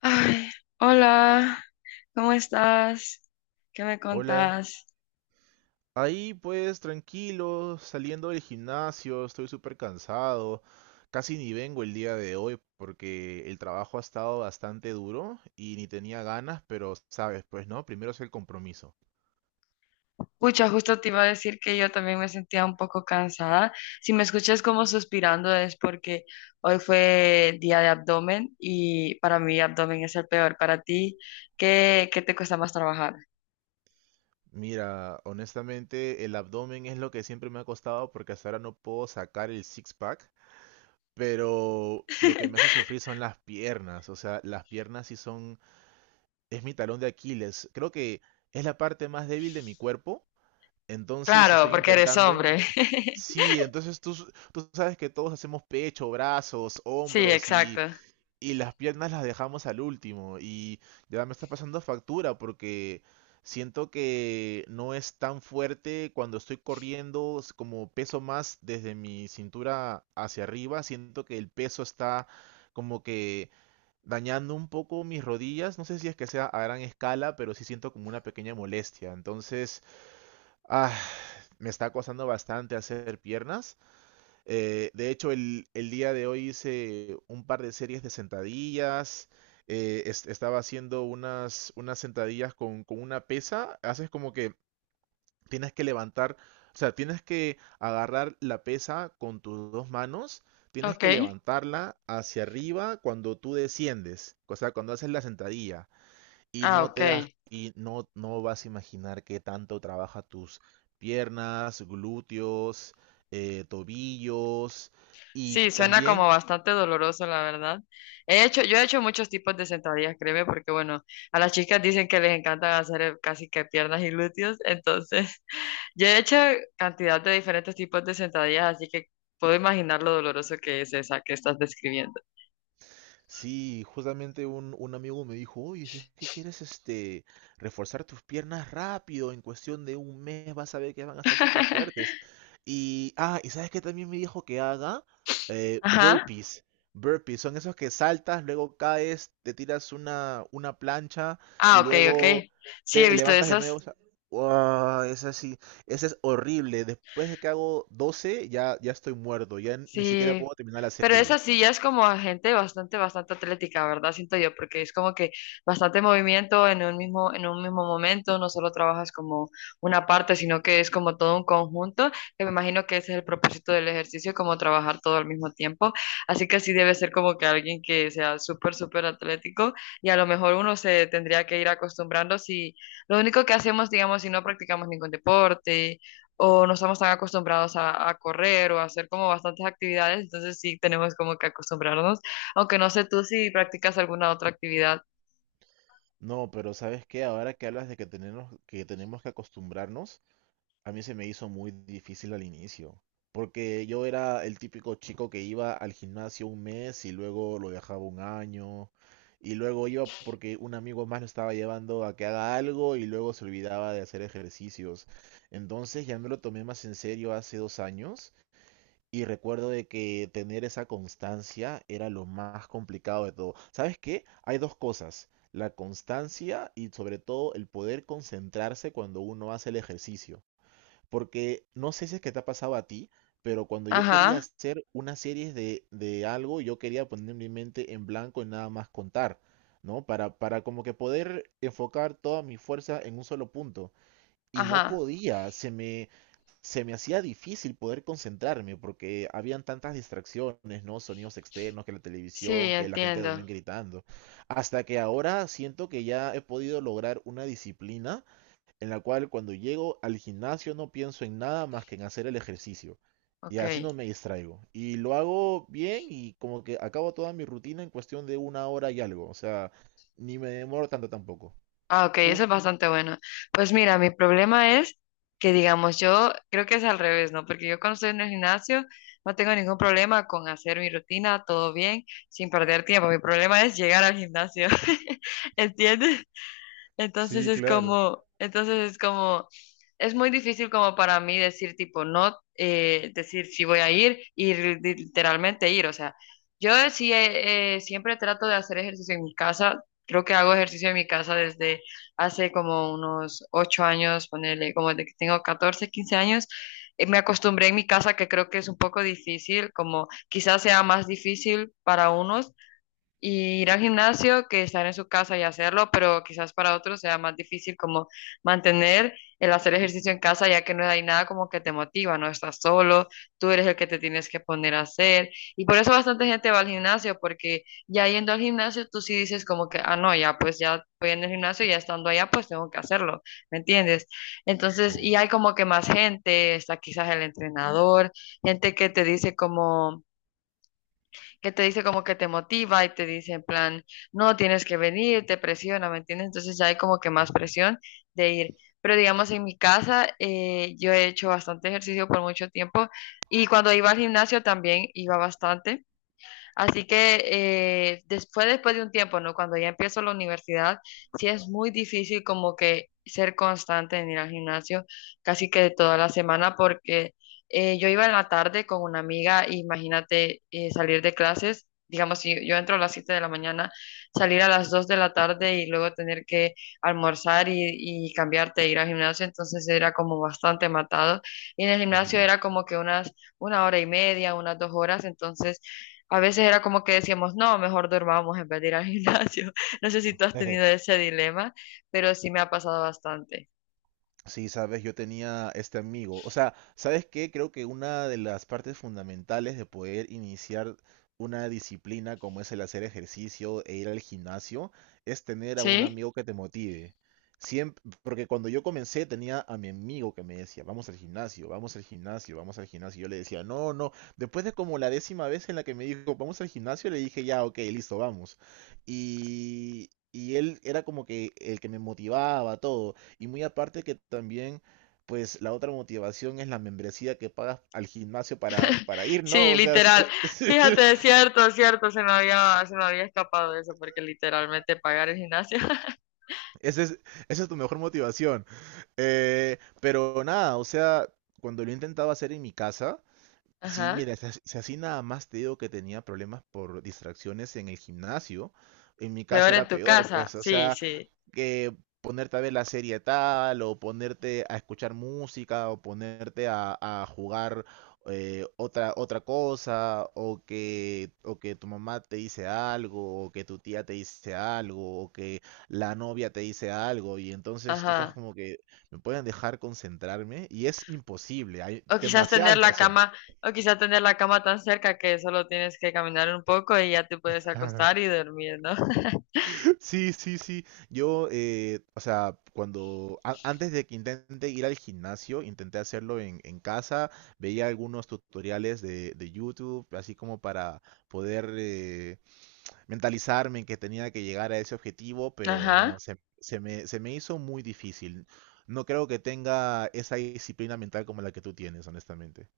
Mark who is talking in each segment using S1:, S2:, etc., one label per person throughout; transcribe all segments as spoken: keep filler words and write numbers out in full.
S1: Ay, hola, ¿cómo estás? ¿Qué me
S2: Hola.
S1: contás?
S2: Ahí pues tranquilo, saliendo del gimnasio, estoy súper cansado. Casi ni vengo el día de hoy porque el trabajo ha estado bastante duro y ni tenía ganas, pero sabes, pues no, primero es el compromiso.
S1: Pucha, justo te iba a decir que yo también me sentía un poco cansada. Si me escuchas como suspirando es porque hoy fue día de abdomen y para mí abdomen es el peor. Para ti, ¿qué, qué te cuesta más trabajar?
S2: Mira, honestamente el abdomen es lo que siempre me ha costado porque hasta ahora no puedo sacar el six-pack, pero lo que me hace sufrir son las piernas, o sea, las piernas sí son, es mi talón de Aquiles. Creo que es la parte más débil de mi cuerpo. Entonces, si
S1: Claro,
S2: estoy
S1: porque eres
S2: intentando,
S1: hombre.
S2: sí, entonces tú, s- tú sabes que todos hacemos pecho, brazos,
S1: Sí,
S2: hombros
S1: exacto.
S2: y, y las piernas las dejamos al último. Y ya me está pasando factura porque siento que no es tan fuerte cuando estoy corriendo, s- como peso más desde mi cintura hacia arriba, siento que el peso está como que dañando un poco mis rodillas. No sé si es que sea a gran escala, pero sí siento como una pequeña molestia. Entonces. Ah, me está costando bastante hacer piernas. Eh, de hecho, el, el día de hoy hice un par de series de sentadillas. eh, es- estaba haciendo unas, unas sentadillas con, con una pesa. Haces como que tienes que levantar, o sea, tienes que agarrar la pesa con tus dos manos. Tienes
S1: Ok.
S2: que levantarla hacia arriba cuando tú desciendes, o sea, cuando haces la sentadilla y
S1: Ah,
S2: no
S1: ok.
S2: te das y no, no vas a imaginar qué tanto trabaja tus piernas, glúteos, eh, tobillos y
S1: Sí, suena como
S2: también.
S1: bastante doloroso, la verdad. He hecho, yo he hecho muchos tipos de sentadillas, créeme, porque bueno, a las chicas dicen que les encanta hacer eh, casi que piernas y glúteos, entonces yo he hecho cantidad de diferentes tipos de sentadillas, así que puedo imaginar lo doloroso que es esa que estás describiendo.
S2: Sí, justamente un, un amigo me dijo, oye, si es que quieres este, reforzar tus piernas rápido, en cuestión de un mes vas a ver que van a estar súper fuertes. Y, ah, y sabes que también me dijo que haga Eh,
S1: Ajá.
S2: burpees. Burpees son esos que saltas, luego caes, te tiras una, una plancha
S1: Ah,
S2: y
S1: ok,
S2: luego
S1: ok. Sí, he
S2: te
S1: visto
S2: levantas de
S1: esas.
S2: nuevo. O sea, ¡guau!, es así, ese es horrible. Después de que hago doce, ya, ya estoy muerto, ya ni siquiera
S1: Sí,
S2: puedo terminar la
S1: pero
S2: serie.
S1: esa sí ya es como gente bastante, bastante atlética, ¿verdad? Siento yo, porque es como que bastante movimiento en un mismo, en un mismo momento, no solo trabajas como una parte, sino que es como todo un conjunto, que me imagino que ese es el propósito del ejercicio, como trabajar todo al mismo tiempo. Así que sí debe ser como que alguien que sea súper, súper atlético y a lo mejor uno se tendría que ir acostumbrando si lo único que hacemos, digamos, si no practicamos ningún deporte o no estamos tan acostumbrados a, a correr o a hacer como bastantes actividades, entonces sí tenemos como que acostumbrarnos, aunque no sé tú si practicas alguna otra actividad.
S2: No, pero ¿sabes qué? Ahora que hablas de que tenemos, que tenemos que acostumbrarnos, a mí se me hizo muy difícil al inicio, porque yo era el típico chico que iba al gimnasio un mes y luego lo dejaba un año, y luego iba porque un amigo más lo estaba llevando a que haga algo y luego se olvidaba de hacer ejercicios. Entonces ya me lo tomé más en serio hace dos años y recuerdo de que tener esa constancia era lo más complicado de todo. ¿Sabes qué? Hay dos cosas, la constancia y sobre todo el poder concentrarse cuando uno hace el ejercicio. Porque no sé si es que te ha pasado a ti, pero cuando yo quería
S1: Ajá,
S2: hacer una serie de, de algo, yo quería poner mi mente en blanco y nada más contar, ¿no? Para, para como que poder enfocar toda mi fuerza en un solo punto. Y no
S1: ajá,
S2: podía, se me, se me hacía difícil poder concentrarme porque habían tantas distracciones, ¿no? Sonidos externos, que la
S1: sí,
S2: televisión, que la gente también
S1: entiendo.
S2: gritando. Hasta que ahora siento que ya he podido lograr una disciplina en la cual cuando llego al gimnasio no pienso en nada más que en hacer el ejercicio. Y
S1: Ok.
S2: así no me distraigo. Y lo hago bien y como que acabo toda mi rutina en cuestión de una hora y algo. O sea, ni me demoro tanto tampoco.
S1: Ah, ok,
S2: ¿Tú?
S1: eso es bastante bueno. Pues mira, mi problema es que, digamos, yo creo que es al revés, ¿no? Porque yo cuando estoy en el gimnasio no tengo ningún problema con hacer mi rutina, todo bien, sin perder tiempo. Mi problema es llegar al gimnasio, ¿entiendes? Entonces
S2: Sí,
S1: es
S2: claro.
S1: como, entonces es como, es muy difícil como para mí decir tipo no, eh, decir si voy a ir, ir literalmente ir. O sea, yo sí eh, eh, siempre trato de hacer ejercicio en mi casa. Creo que hago ejercicio en mi casa desde hace como unos ocho años, ponerle como de que tengo catorce quince años. Eh, Me acostumbré en mi casa, que creo que es un poco difícil, como quizás sea más difícil para unos, y ir al gimnasio que estar en su casa y hacerlo, pero quizás para otros sea más difícil como mantener el hacer ejercicio en casa, ya que no hay nada como que te motiva, no estás solo, tú eres el que te tienes que poner a hacer. Y por eso bastante gente va al gimnasio, porque ya yendo al gimnasio tú sí dices como que, ah, no, ya pues ya voy en el gimnasio, ya estando allá pues tengo que hacerlo, ¿me entiendes? Entonces, y
S2: Sí.
S1: hay como que más gente, está quizás el entrenador, gente que te dice como que te dice como que te motiva y te dice en plan, no, tienes que venir, te presiona, ¿me entiendes? Entonces ya hay como que más
S2: Ujú.
S1: presión de ir. Pero digamos, en mi casa eh, yo he hecho bastante ejercicio por mucho tiempo y cuando iba al gimnasio también iba bastante. Así que eh, después, después de un tiempo, ¿no? Cuando ya empiezo la universidad, sí es muy difícil como que ser constante en ir al gimnasio casi que toda la semana porque eh, yo iba en la tarde con una amiga, imagínate eh, salir de clases, digamos, si yo entro a las siete de la mañana, salir a las dos de la tarde y luego tener que almorzar y, y cambiarte, e ir al gimnasio, entonces era como bastante matado. Y en el gimnasio
S2: Ujú.
S1: era como que unas una hora y media, unas dos horas, entonces a veces era como que decíamos, no, mejor durmamos en vez de ir al gimnasio. No sé si tú has tenido ese dilema, pero sí me ha pasado bastante.
S2: Sí, sabes, yo tenía este amigo. O sea, ¿sabes qué? Creo que una de las partes fundamentales de poder iniciar una disciplina como es el hacer ejercicio e ir al gimnasio es tener a un
S1: ¿Sí?
S2: amigo que te motive. Siempre, porque cuando yo comencé tenía a mi amigo que me decía, vamos al gimnasio, vamos al gimnasio, vamos al gimnasio. Y yo le decía, no, no. Después de como la décima vez en la que me dijo, vamos al gimnasio, le dije, ya, ok, listo, vamos. Y, y él era como que el que me motivaba, todo. Y muy aparte que también, pues la otra motivación es la membresía que pagas al gimnasio para, para ir, ¿no?
S1: Sí,
S2: O sea, sí-
S1: literal. Fíjate, es cierto, es cierto, se me había, se me había escapado eso, porque literalmente pagar el gimnasio.
S2: ese es- esa es tu mejor motivación. Eh, pero nada, o sea, cuando lo intentaba hacer en mi casa, sí,
S1: Ajá.
S2: mira, si as- si así nada más te digo que tenía problemas por distracciones en el gimnasio, en mi casa
S1: Peor en
S2: era
S1: tu
S2: peor,
S1: casa.
S2: pues, o
S1: Sí,
S2: sea,
S1: sí.
S2: que ponerte a ver la serie tal, o ponerte a escuchar música, o ponerte a, a jugar eh, otra, otra cosa, o que, o que tu mamá te dice algo, o que tu tía te dice algo, o que la novia te dice algo, y entonces tú estás
S1: Ajá.
S2: como que me pueden dejar concentrarme, y es imposible, hay
S1: O quizás
S2: demasiada
S1: tener la
S2: distracción.
S1: cama, o quizás tener la cama tan cerca que solo tienes que caminar un poco y ya te puedes acostar y dormir, ¿no?
S2: Sí, sí, sí. Yo, eh, o sea, cuando a- antes de que intente ir al gimnasio, intenté hacerlo en, en casa, veía algunos tutoriales de, de YouTube, así como para poder eh, mentalizarme en que tenía que llegar a ese objetivo, pero no,
S1: Ajá.
S2: se, se me, se me hizo muy difícil. No creo que tenga esa disciplina mental como la que tú tienes, honestamente.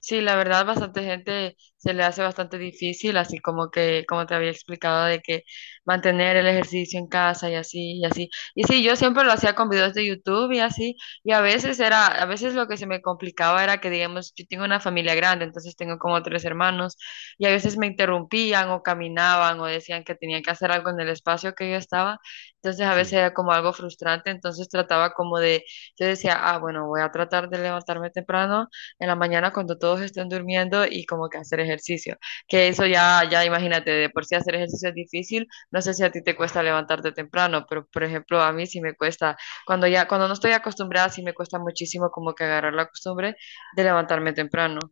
S1: Sí, la verdad, bastante gente se le hace bastante difícil, así como que, como te había explicado, de que mantener el ejercicio en casa y así, y así. Y sí, yo siempre lo hacía con videos de YouTube y así, y a veces era, a veces lo que se me complicaba era que, digamos, yo tengo una familia grande, entonces tengo como tres hermanos, y a veces me interrumpían o caminaban o decían que tenía que hacer algo en el espacio que yo estaba, entonces a veces
S2: Sí.
S1: era como algo frustrante, entonces trataba como de, yo decía, ah, bueno, voy a tratar de levantarme temprano en la mañana cuando todos estén durmiendo y como que hacer ejercicio. Que eso ya, ya imagínate, de por sí hacer ejercicio es difícil. No sé si a ti te cuesta levantarte temprano, pero por ejemplo a mí sí me cuesta, cuando ya, cuando no estoy acostumbrada, sí me cuesta muchísimo como que agarrar la costumbre de levantarme temprano.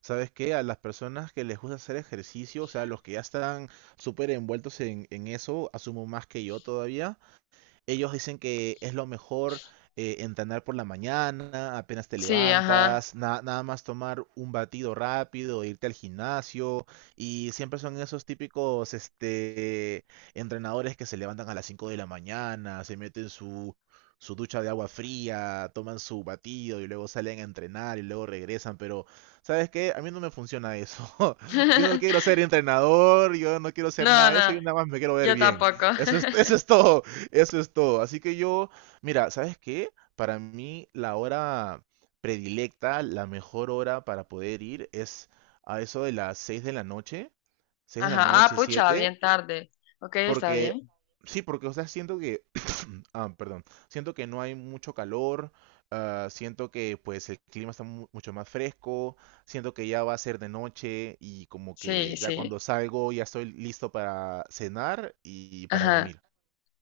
S2: ¿Sabes qué? A las personas que les gusta hacer ejercicio, o sea, los que ya están súper envueltos en, en eso, asumo más que yo todavía, ellos dicen que es lo mejor eh, entrenar por la mañana, apenas te
S1: Sí, ajá.
S2: levantas, na- nada más tomar un batido rápido, irte al gimnasio. Y siempre son esos típicos este, entrenadores que se levantan a las cinco de la mañana, se meten su, su ducha de agua fría, toman su batido y luego salen a entrenar y luego regresan. Pero, ¿sabes qué? A mí no me funciona eso. Yo no quiero ser entrenador, yo no quiero ser
S1: No,
S2: nada de
S1: no,
S2: eso, yo nada más me quiero ver
S1: yo
S2: bien.
S1: tampoco.
S2: Eso es, eso es todo. Eso es todo. Así que yo, mira, ¿sabes qué? Para mí la hora predilecta, la mejor hora para poder ir es a eso de las seis de la noche, seis de la
S1: Ajá, ah,
S2: noche,
S1: pucha,
S2: siete,
S1: bien tarde. Ok, está
S2: porque
S1: bien.
S2: sí, porque o sea, siento que, ah, perdón, siento que no hay mucho calor, ah, siento que pues el clima está mu- mucho más fresco, siento que ya va a ser de noche y como
S1: Sí,
S2: que ya
S1: sí.
S2: cuando salgo ya estoy listo para cenar y para
S1: Ajá.
S2: dormir.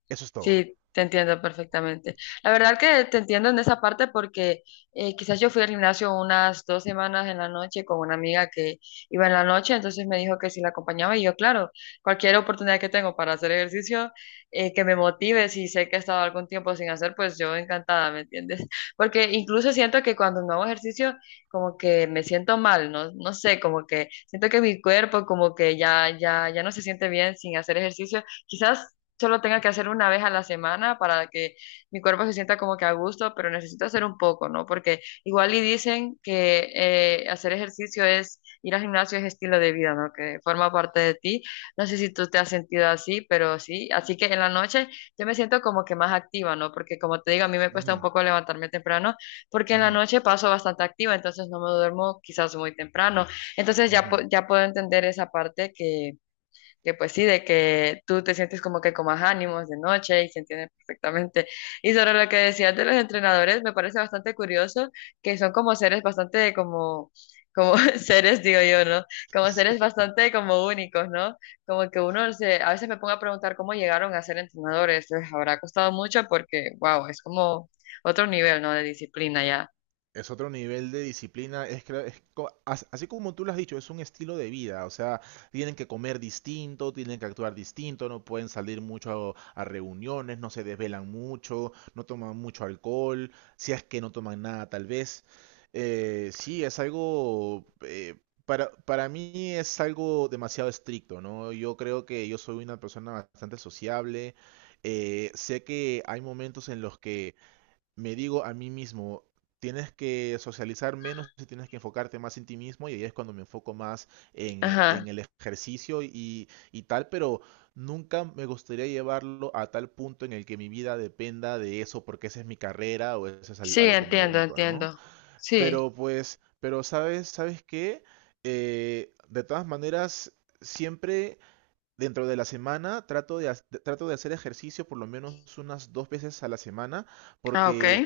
S2: Eso es todo.
S1: Sí, te entiendo perfectamente. La verdad que te entiendo en esa parte porque eh, quizás yo fui al gimnasio unas dos semanas en la noche con una amiga que iba en la noche, entonces me dijo que si la acompañaba y yo, claro, cualquier oportunidad que tengo para hacer ejercicio eh, que me motive, si sé que he estado algún tiempo sin hacer, pues yo encantada, ¿me entiendes? Porque incluso siento que cuando no hago ejercicio, como que me siento mal, no, no sé, como que siento que mi cuerpo como que ya, ya, ya no se siente bien sin hacer ejercicio. Quizás solo tenga que hacer una vez a la semana para que mi cuerpo se sienta como que a gusto, pero necesito hacer un poco, ¿no? Porque igual y dicen que eh, hacer ejercicio es, ir al gimnasio es estilo de vida, ¿no? Que forma parte de ti. No sé si tú te has sentido así, pero sí. Así que en la noche yo me siento como que más activa, ¿no? Porque como te digo, a mí me cuesta un
S2: Ujú,
S1: poco levantarme temprano, porque en la
S2: ujú.
S1: noche paso bastante activa, entonces no me duermo quizás muy temprano. Entonces ya, po-
S2: Ujú.
S1: ya puedo entender esa parte que que pues sí, de que tú te sientes como que con más ánimos de noche y se entiende perfectamente. Y sobre lo que decías de los entrenadores, me parece bastante curioso que son como seres bastante como, como seres, digo yo, ¿no? Como
S2: Es,
S1: seres bastante como únicos, ¿no? Como que uno se, a veces me pongo a preguntar cómo llegaron a ser entrenadores, les habrá costado mucho porque, wow, es como otro nivel, ¿no? De disciplina ya.
S2: es otro nivel de disciplina, es, que- es co- as- así como tú lo has dicho, es un estilo de vida, o sea, tienen que comer distinto, tienen que actuar distinto, no pueden salir mucho a, a reuniones, no se desvelan mucho, no toman mucho alcohol, si es que no toman nada tal vez. Eh, sí, es algo, eh, para, para mí es algo demasiado estricto, ¿no? Yo creo que yo soy una persona bastante sociable, eh, sé que hay momentos en los que me digo a mí mismo, tienes que socializar menos y tienes que enfocarte más en ti mismo y ahí es cuando me enfoco más en, en
S1: Ajá.
S2: el ejercicio y, y tal, pero nunca me gustaría llevarlo a tal punto en el que mi vida dependa de eso porque esa es mi carrera o eso es al-
S1: Sí,
S2: a, lo que me
S1: entiendo,
S2: dedico, ¿no?
S1: entiendo. Sí.
S2: Pero pues, pero sabes, ¿sabes qué? Eh, de todas maneras, siempre. Dentro de la semana trato de, ha- de- trato de hacer ejercicio por lo menos unas dos veces a la semana
S1: Ah, ok.
S2: porque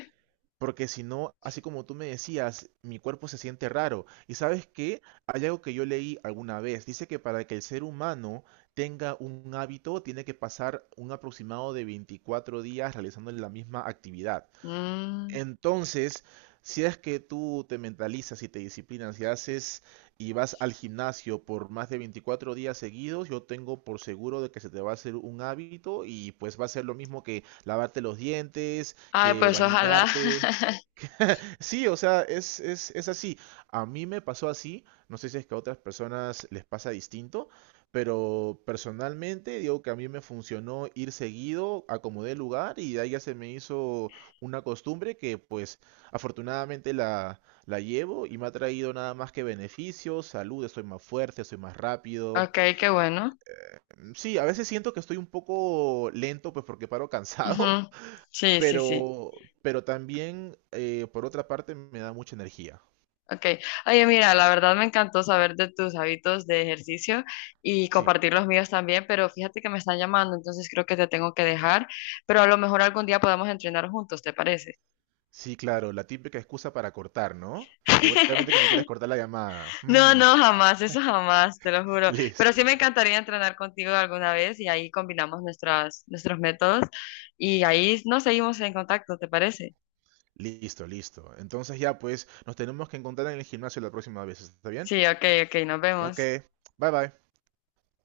S2: porque si no, así como tú me decías, mi cuerpo se siente raro. ¿Y sabes qué? Hay algo que yo leí alguna vez. Dice que para que el ser humano tenga un hábito, tiene que pasar un aproximado de veinticuatro días realizando la misma actividad.
S1: Mm.
S2: Entonces, si es que tú te mentalizas y te disciplinas y haces y vas al gimnasio por más de veinticuatro días seguidos, yo tengo por seguro de que se te va a hacer un hábito y pues va a ser lo mismo que lavarte los dientes,
S1: Ay,
S2: que
S1: pues ojalá.
S2: bañarte. Sí, o sea, es, es, es así. A mí me pasó así, no sé si es que a otras personas les pasa distinto, pero personalmente digo que a mí me funcionó ir seguido, acomodé el lugar y de ahí ya se me hizo una costumbre que pues afortunadamente la, la llevo y me ha traído nada más que beneficios, salud, estoy más fuerte, soy más rápido.
S1: Ok, qué bueno.
S2: Mm, sí, a veces siento que estoy un poco lento pues porque paro
S1: Ujú.
S2: cansado,
S1: Sí, sí, sí.
S2: pero, pero también eh, por otra parte me da mucha energía.
S1: Ok. Oye, mira, la verdad me encantó saber de tus hábitos de ejercicio y
S2: Sí.
S1: compartir los míos también, pero fíjate que me están llamando, entonces creo que te tengo que dejar, pero a lo mejor algún día podemos entrenar juntos, ¿te parece?
S2: Sí, claro, la típica excusa para cortar, ¿no? Seguramente que me quieres cortar la llamada.
S1: No,
S2: Mm.
S1: no, jamás, eso jamás, te lo juro. Pero
S2: Listo,
S1: sí me encantaría entrenar contigo alguna vez y ahí combinamos nuestras, nuestros métodos y ahí nos seguimos en contacto, ¿te parece?
S2: listo, listo. Entonces ya, pues, nos tenemos que encontrar en el gimnasio la próxima vez, ¿está bien?
S1: Sí, ok, ok, nos
S2: Ok,
S1: vemos.
S2: bye bye.